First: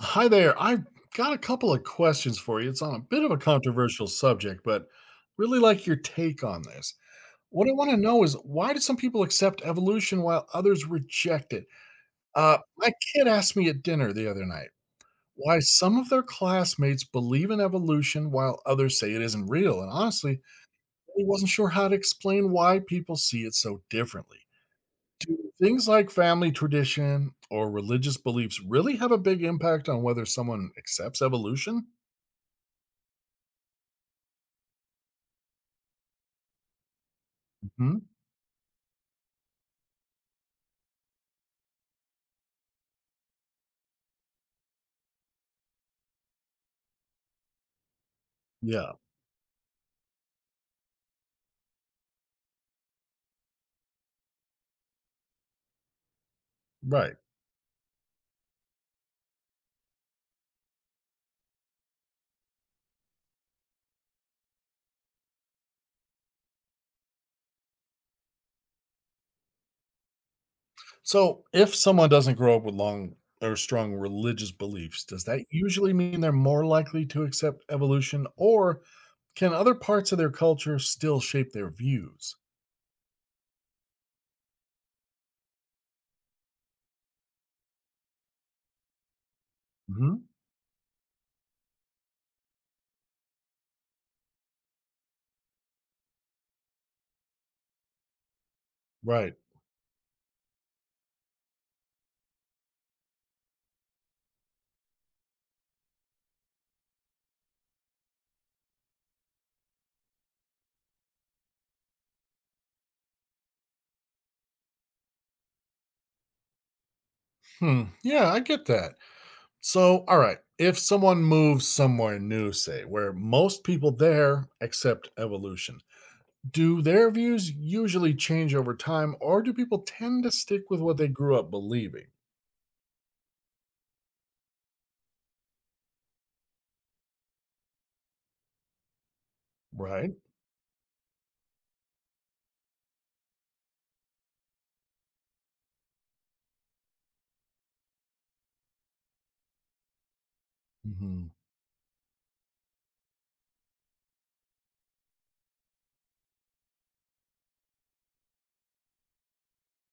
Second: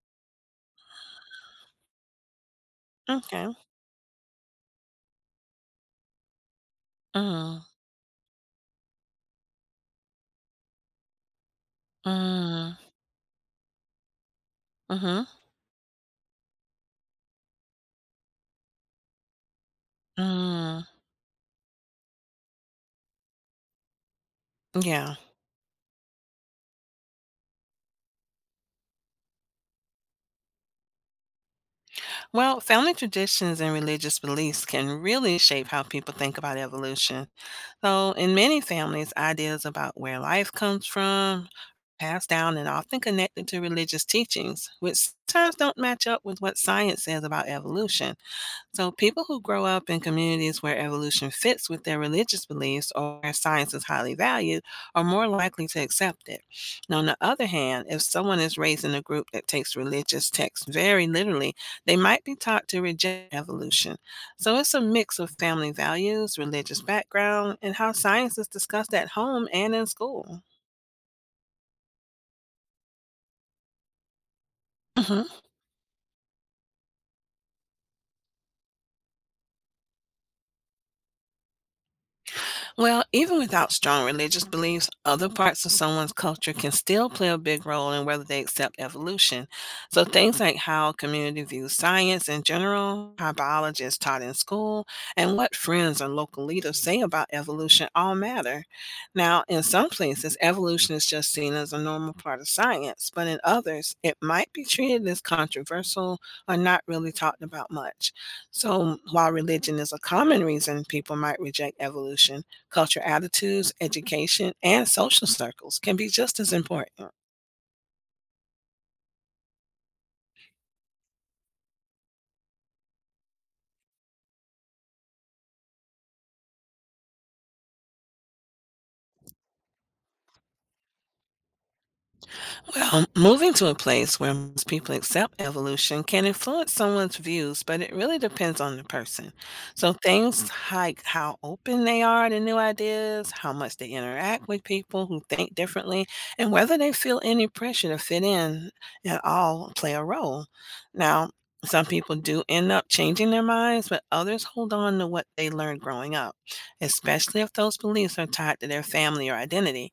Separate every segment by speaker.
Speaker 1: Hi there. I've got a couple of questions for you. It's on a bit of a
Speaker 2: Okay.
Speaker 1: controversial subject, but really like your take on this.
Speaker 2: Mm.
Speaker 1: What I want to know is why do some people accept evolution while others reject it?
Speaker 2: Mm.
Speaker 1: My kid asked me at dinner the other night
Speaker 2: Mhm.
Speaker 1: why some of their classmates believe in evolution while others say it isn't real. And honestly,
Speaker 2: Mm.
Speaker 1: he wasn't sure how to explain why people see it so differently.
Speaker 2: Yeah.
Speaker 1: Things like family tradition or religious beliefs really have a big impact on whether someone accepts evolution.
Speaker 2: Well, family traditions and religious beliefs can really shape how people think about evolution.
Speaker 1: Mhm.
Speaker 2: So, in many families, ideas about where life comes from passed down and often connected to religious teachings, which sometimes don't match up with what science says about evolution. So,
Speaker 1: Yeah,
Speaker 2: people who grow up in communities where evolution fits with their religious beliefs or where science is highly valued are more likely to accept it. Now, on the
Speaker 1: right.
Speaker 2: other hand, if someone is raised in a group that takes religious texts very literally, they might be taught to reject evolution. So, it's a mix of family values, religious background, and how science is discussed at home and in school.
Speaker 1: So, if someone doesn't grow up with long or strong religious beliefs, does
Speaker 2: Mhm.
Speaker 1: that usually mean they're more likely to accept evolution, or can other parts of their culture still shape their views?
Speaker 2: Well, even without strong religious beliefs, other parts of someone's culture can still play a big role in whether they accept evolution. So,
Speaker 1: Hmm.
Speaker 2: things like how a community views science in general, how biology is taught in school, and what friends and local leaders say about evolution all matter.
Speaker 1: Right.
Speaker 2: Now, in some places, evolution is just seen as a normal part of science, but in others, it might be treated as controversial or not really talked about much. So, while religion is a common reason people might reject evolution, culture attitudes, education, and social circles can be just as important.
Speaker 1: Hmm. Yeah, I get that. So, all right. If someone moves somewhere new, say, where most people there accept evolution, do their views usually change over time, or do people tend to stick with what they grew up believing?
Speaker 2: Well, moving to a place where most people accept evolution can influence someone's views, but it really depends on the person. So,
Speaker 1: Right.
Speaker 2: things like how open they are to new ideas, how much they interact with people who think differently, and whether they feel any pressure to fit in at all play a role. Now, some people do end up changing their minds, but others hold on to what they learned growing up, especially if those beliefs are tied to their family or identity.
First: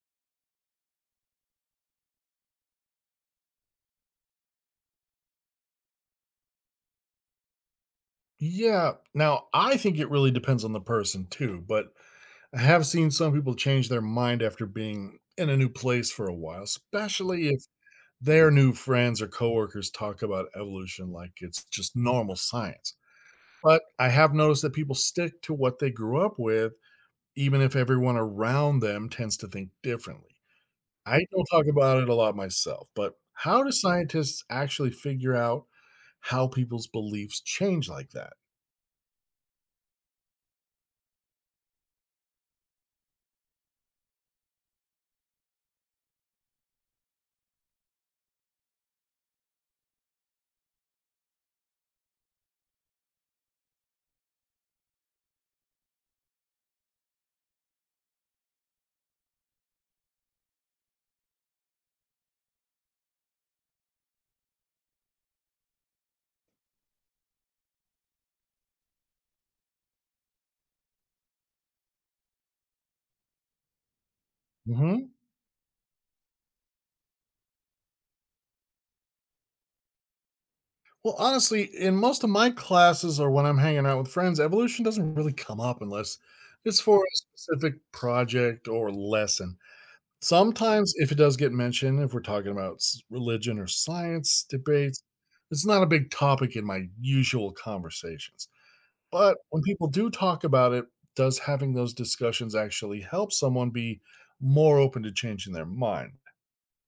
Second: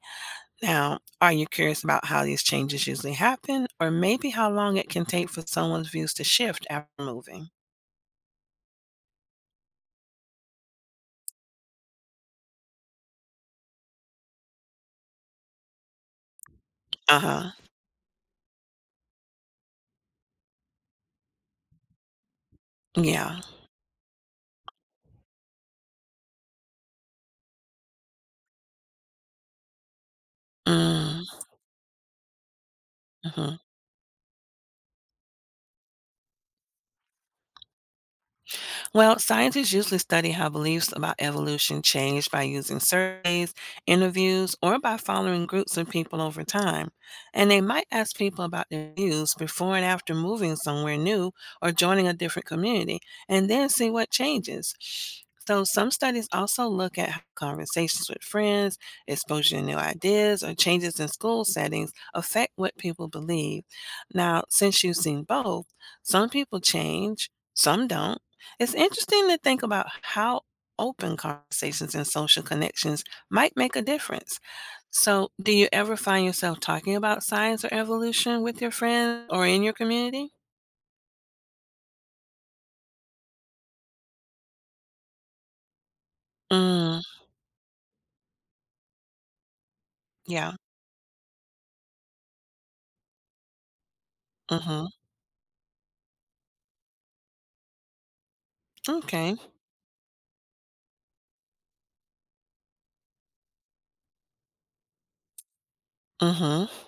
Speaker 2: Now, are you curious about how these changes usually happen, or maybe how long it can take for someone's views to shift after moving?
Speaker 1: Yeah. Now, I think it really depends on the person too, but I have seen some people change their mind after being in a new place for a while,
Speaker 2: Uh
Speaker 1: especially
Speaker 2: huh.
Speaker 1: if their new friends or coworkers talk about evolution like it's just normal science.
Speaker 2: Yeah.
Speaker 1: But I have noticed that people stick to what they grew up with, even if everyone around them tends to think differently.
Speaker 2: Mm-hmm.
Speaker 1: I don't talk about it a lot myself, but how do scientists actually figure out how people's beliefs change like that?
Speaker 2: Well, scientists usually study how beliefs about evolution change by using surveys, interviews, or by following groups of people over time. And they might ask people about their views before and after moving somewhere new or joining a different community, and then see what changes. So, some studies also look at how conversations with friends, exposure to new ideas, or changes in school settings affect what people believe. Now, since you've seen both, some people change, some don't, it's interesting to think about how open conversations and social connections might make a difference.
Speaker 1: Mm-hmm.
Speaker 2: So, do you ever find yourself talking about science or evolution with your friends or in your community?
Speaker 1: Well, honestly, in most of my classes or when I'm hanging out with friends, evolution doesn't really come up unless it's
Speaker 2: Mm,
Speaker 1: for a specific project or lesson.
Speaker 2: yeah.
Speaker 1: Sometimes, if it does get mentioned, if we're talking about religion or science
Speaker 2: Mm-hmm.
Speaker 1: debates, it's not a big topic in my usual conversations.
Speaker 2: Okay.
Speaker 1: But when people do talk about it, does having those discussions actually help someone be more open to changing their mind?
Speaker 2: Mm-hmm.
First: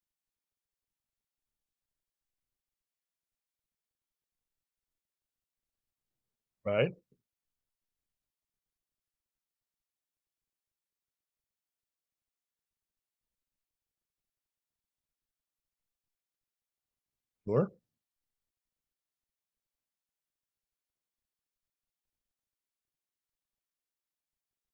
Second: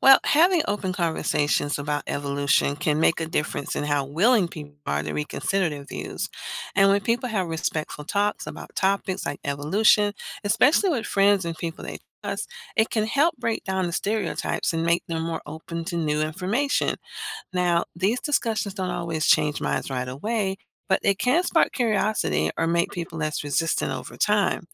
Speaker 2: Well, having open conversations about evolution can make a difference in how willing people are to reconsider their views. And
Speaker 1: Right?
Speaker 2: when people have respectful talks about topics like evolution, especially with friends and people they trust, it can help break down the stereotypes and make them more open to new information.
Speaker 1: Sure.
Speaker 2: Now, these discussions don't always change minds right away, but they can spark curiosity or make people less resistant over time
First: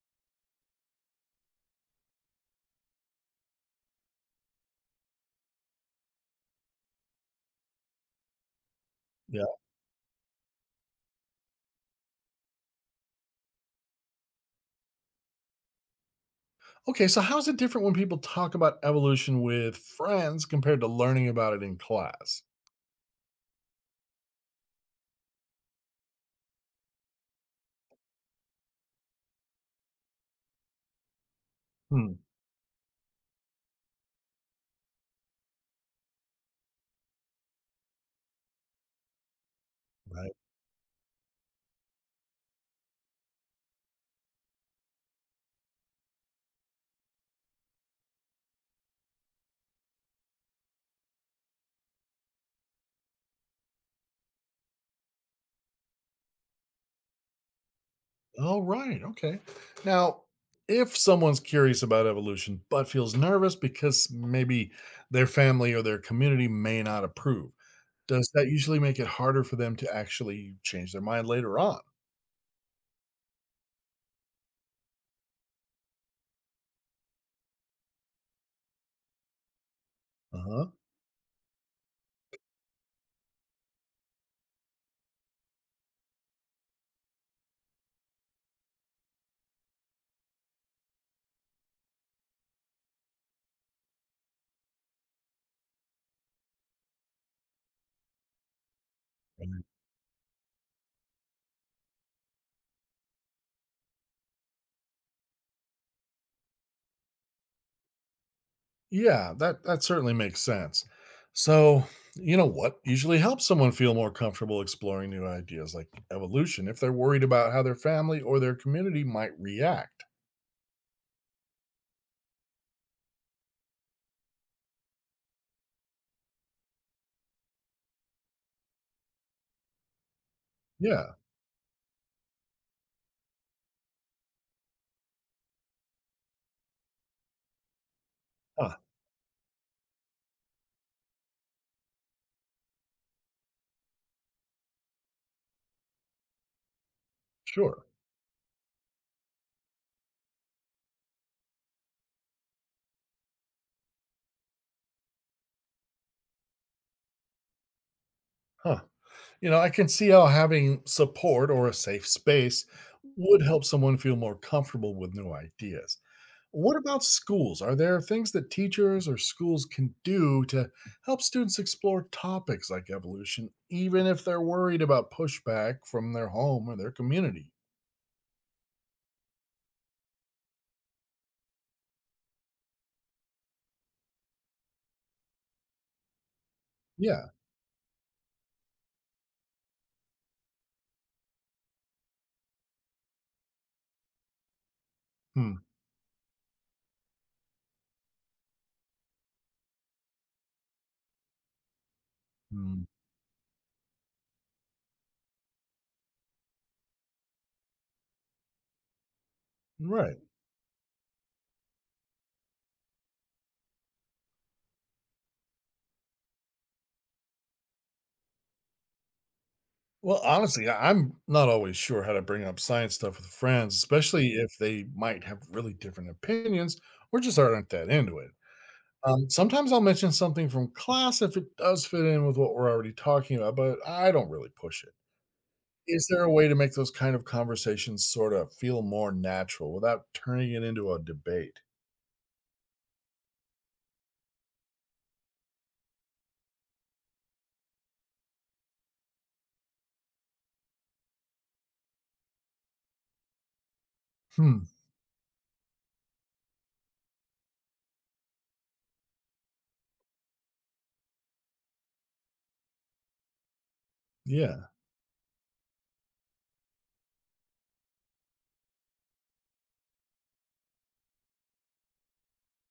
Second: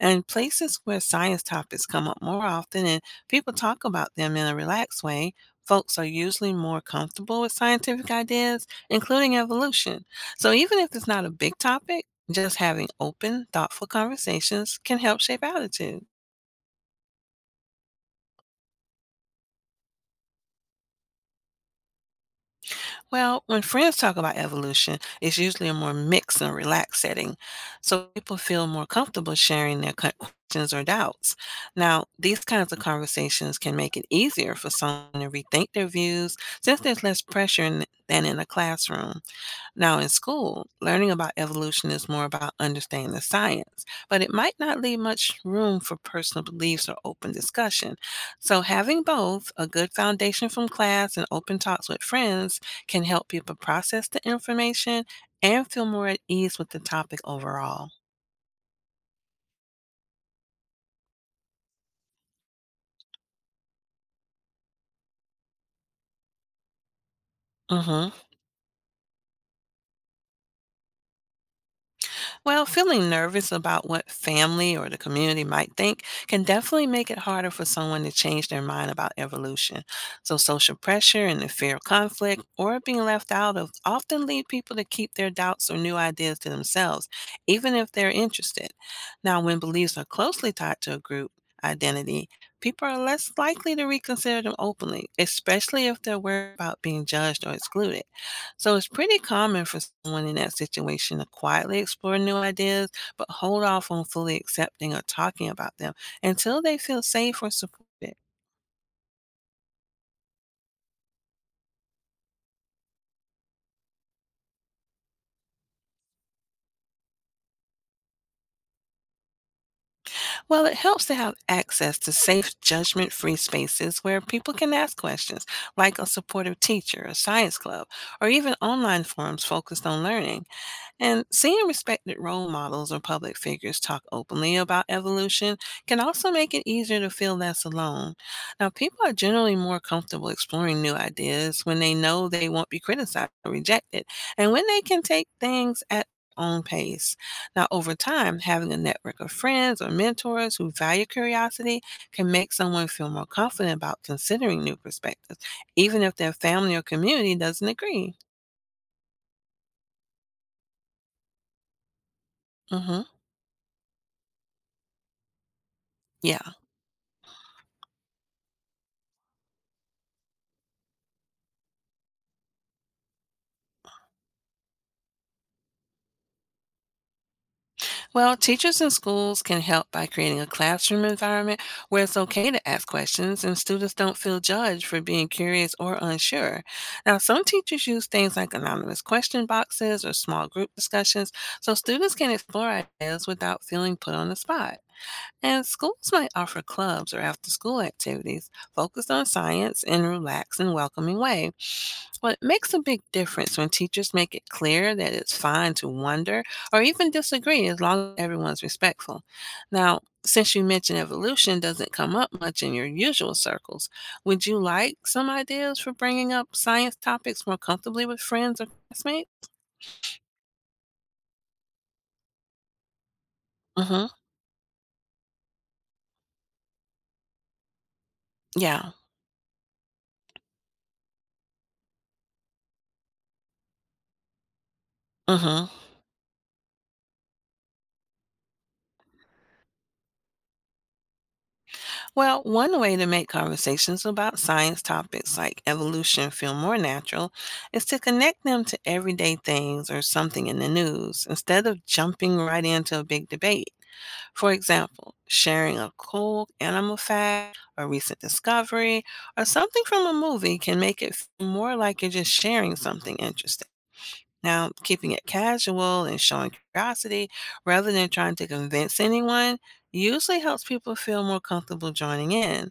Speaker 2: and places where science topics come up more often and people talk about them in a relaxed way, folks are usually more comfortable with scientific ideas, including evolution. So even if it's not a big topic, just having open, thoughtful conversations can help shape attitudes.
Speaker 1: Okay, so how's it different when people talk about evolution with friends compared to learning about it in class?
Speaker 2: Well, when friends talk about evolution, it's usually a more mixed and relaxed setting, so people feel more comfortable sharing their questions or doubts. Now,
Speaker 1: Hmm.
Speaker 2: these kinds of conversations can make it easier for someone to rethink their views since there's less pressure in, than in a classroom. Now, in
Speaker 1: Right.
Speaker 2: school, learning about evolution is more about understanding the science, but it might not leave much room for personal beliefs or open discussion. So, having both a good foundation from class and open talks with friends can help people process the information and feel more at ease with the topic overall.
Speaker 1: All right. Okay. Now, if someone's curious about evolution but feels nervous because maybe their family or their community may not approve,
Speaker 2: Hmm.
Speaker 1: does that usually make it harder for them to actually change their mind later on?
Speaker 2: Well, feeling nervous about what family or the community might think can definitely make it harder for someone to change their mind about evolution. So,
Speaker 1: Uh huh.
Speaker 2: social pressure and the fear of conflict or being left out of often lead people to keep their doubts or new ideas to themselves, even if they're interested. Now, when beliefs are closely tied to a group, identity, people are less likely to reconsider them openly, especially if they're worried about being judged or excluded. So it's pretty common for someone in that situation to quietly explore new ideas, but hold off on fully accepting or talking about them until they feel safe or supported.
Speaker 1: Yeah, that certainly makes sense. So, you know what usually helps someone feel more comfortable exploring new ideas like evolution if they're worried about how their family or their community might react?
Speaker 2: Well, it helps to have access to safe, judgment free spaces where people can ask questions, like a supportive teacher, a science club, or even online forums focused on learning.
Speaker 1: Yeah.
Speaker 2: And seeing respected role models or public figures talk openly about evolution can also make it easier to feel less alone. Now,
Speaker 1: Huh,
Speaker 2: people are generally more comfortable exploring new ideas when they know they won't be criticized or rejected, and when they can take things at their own pace. Now,
Speaker 1: sure.
Speaker 2: over time, having a network of friends or mentors who value curiosity can make someone feel more confident about considering new perspectives, even if their family or community doesn't agree.
Speaker 1: Huh. You know, I can see how having support or a safe space
Speaker 2: Hmm.
Speaker 1: would help someone feel more comfortable with new ideas.
Speaker 2: Yeah.
Speaker 1: What about schools? Are there things that teachers or schools can do to help students explore topics like evolution, even if they're worried about pushback from their home or their community?
Speaker 2: Well, teachers and schools can help by creating a classroom environment where it's okay to ask questions and students don't feel judged for being curious or unsure. Now,
Speaker 1: Yeah.
Speaker 2: some teachers use things like anonymous question boxes or small group discussions so students can explore ideas without feeling put on the spot.
Speaker 1: Hmm.
Speaker 2: And schools might offer clubs or after school activities focused on science in a relaxed and welcoming way. Well, it makes a
Speaker 1: Hmm.
Speaker 2: big difference when teachers make it clear that it's fine to wonder or even disagree as long as everyone's respectful. Now,
Speaker 1: Right.
Speaker 2: since you mentioned evolution doesn't come up much in your usual circles, would you like some ideas for bringing up science topics more comfortably with friends or classmates?
Speaker 1: Well, honestly, I'm not always sure how to bring up science stuff with friends,
Speaker 2: Mm-hmm.
Speaker 1: especially if they might have really different opinions or just aren't that into it.
Speaker 2: Yeah.
Speaker 1: Sometimes I'll mention something from class if it does fit in with what we're already talking about, but I don't really push it.
Speaker 2: Mm-hmm.
Speaker 1: Is there a way to make those kind of conversations sort of feel more natural without turning it into a debate?
Speaker 2: Well, one way to make conversations about science topics like evolution feel more natural is to connect them to everyday things or something in the news instead of jumping right into a big debate. For
Speaker 1: Hmm.
Speaker 2: example, sharing a cool animal fact, a recent discovery, or something from a movie can make it feel more like you're just sharing something interesting.
Speaker 1: Yeah.
Speaker 2: Now, keeping it casual and showing curiosity rather than trying to convince anyone usually helps people feel more comfortable joining in.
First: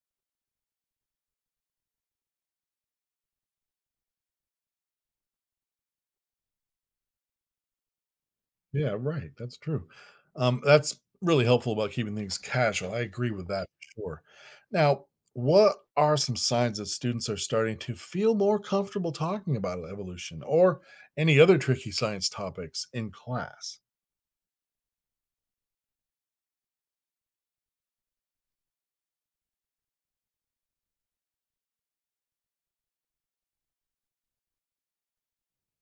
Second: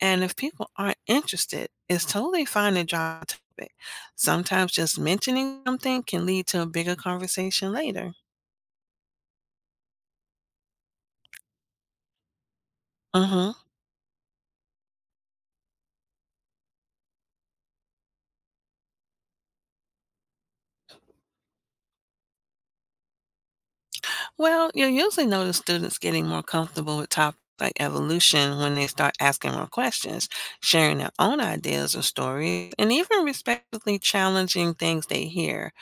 Speaker 2: And if people aren't interested, it's totally fine to drop the topic. Sometimes just mentioning something can lead to a bigger conversation later.
Speaker 1: Yeah. Right. That's true. That's really helpful about keeping things casual. I agree with
Speaker 2: Hmm.
Speaker 1: that for sure. Now, what are some signs that students are starting to feel more comfortable talking about evolution or any other tricky science topics in class?
Speaker 2: Well, you'll usually notice students getting more comfortable with topics like evolution when they start asking more questions, sharing their own ideas or stories, and even respectfully challenging things they hear.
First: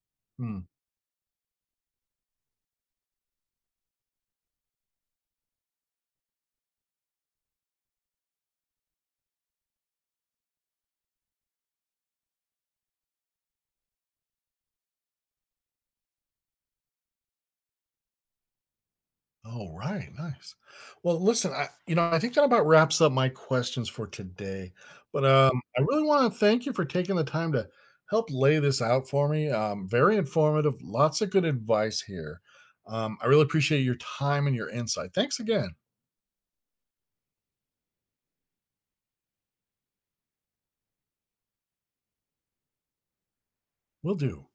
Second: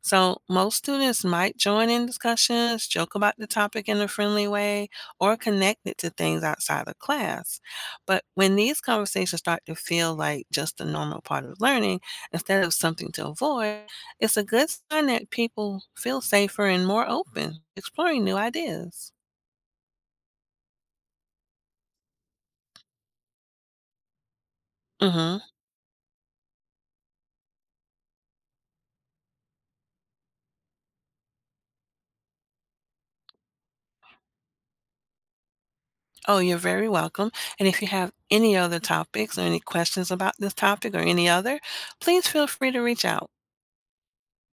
Speaker 2: So,
Speaker 1: Hmm.
Speaker 2: most students might join in discussions, joke about the topic in a friendly way, or connect it to things outside of class. But when these conversations start to feel like just a normal part of learning instead of something to avoid, it's a good sign that people feel safer and more open exploring new ideas.
Speaker 1: All right, nice. Well, listen, I think that about wraps up my questions for today. But
Speaker 2: Hmm.
Speaker 1: I really want to thank you for taking the time to help lay this out for me. Very informative, lots of good advice here. I really appreciate your time and your insight. Thanks again.
Speaker 2: Oh, you're very welcome. And if you have any other topics or any questions about this topic or any other, please feel free to reach out.
Speaker 1: We'll do.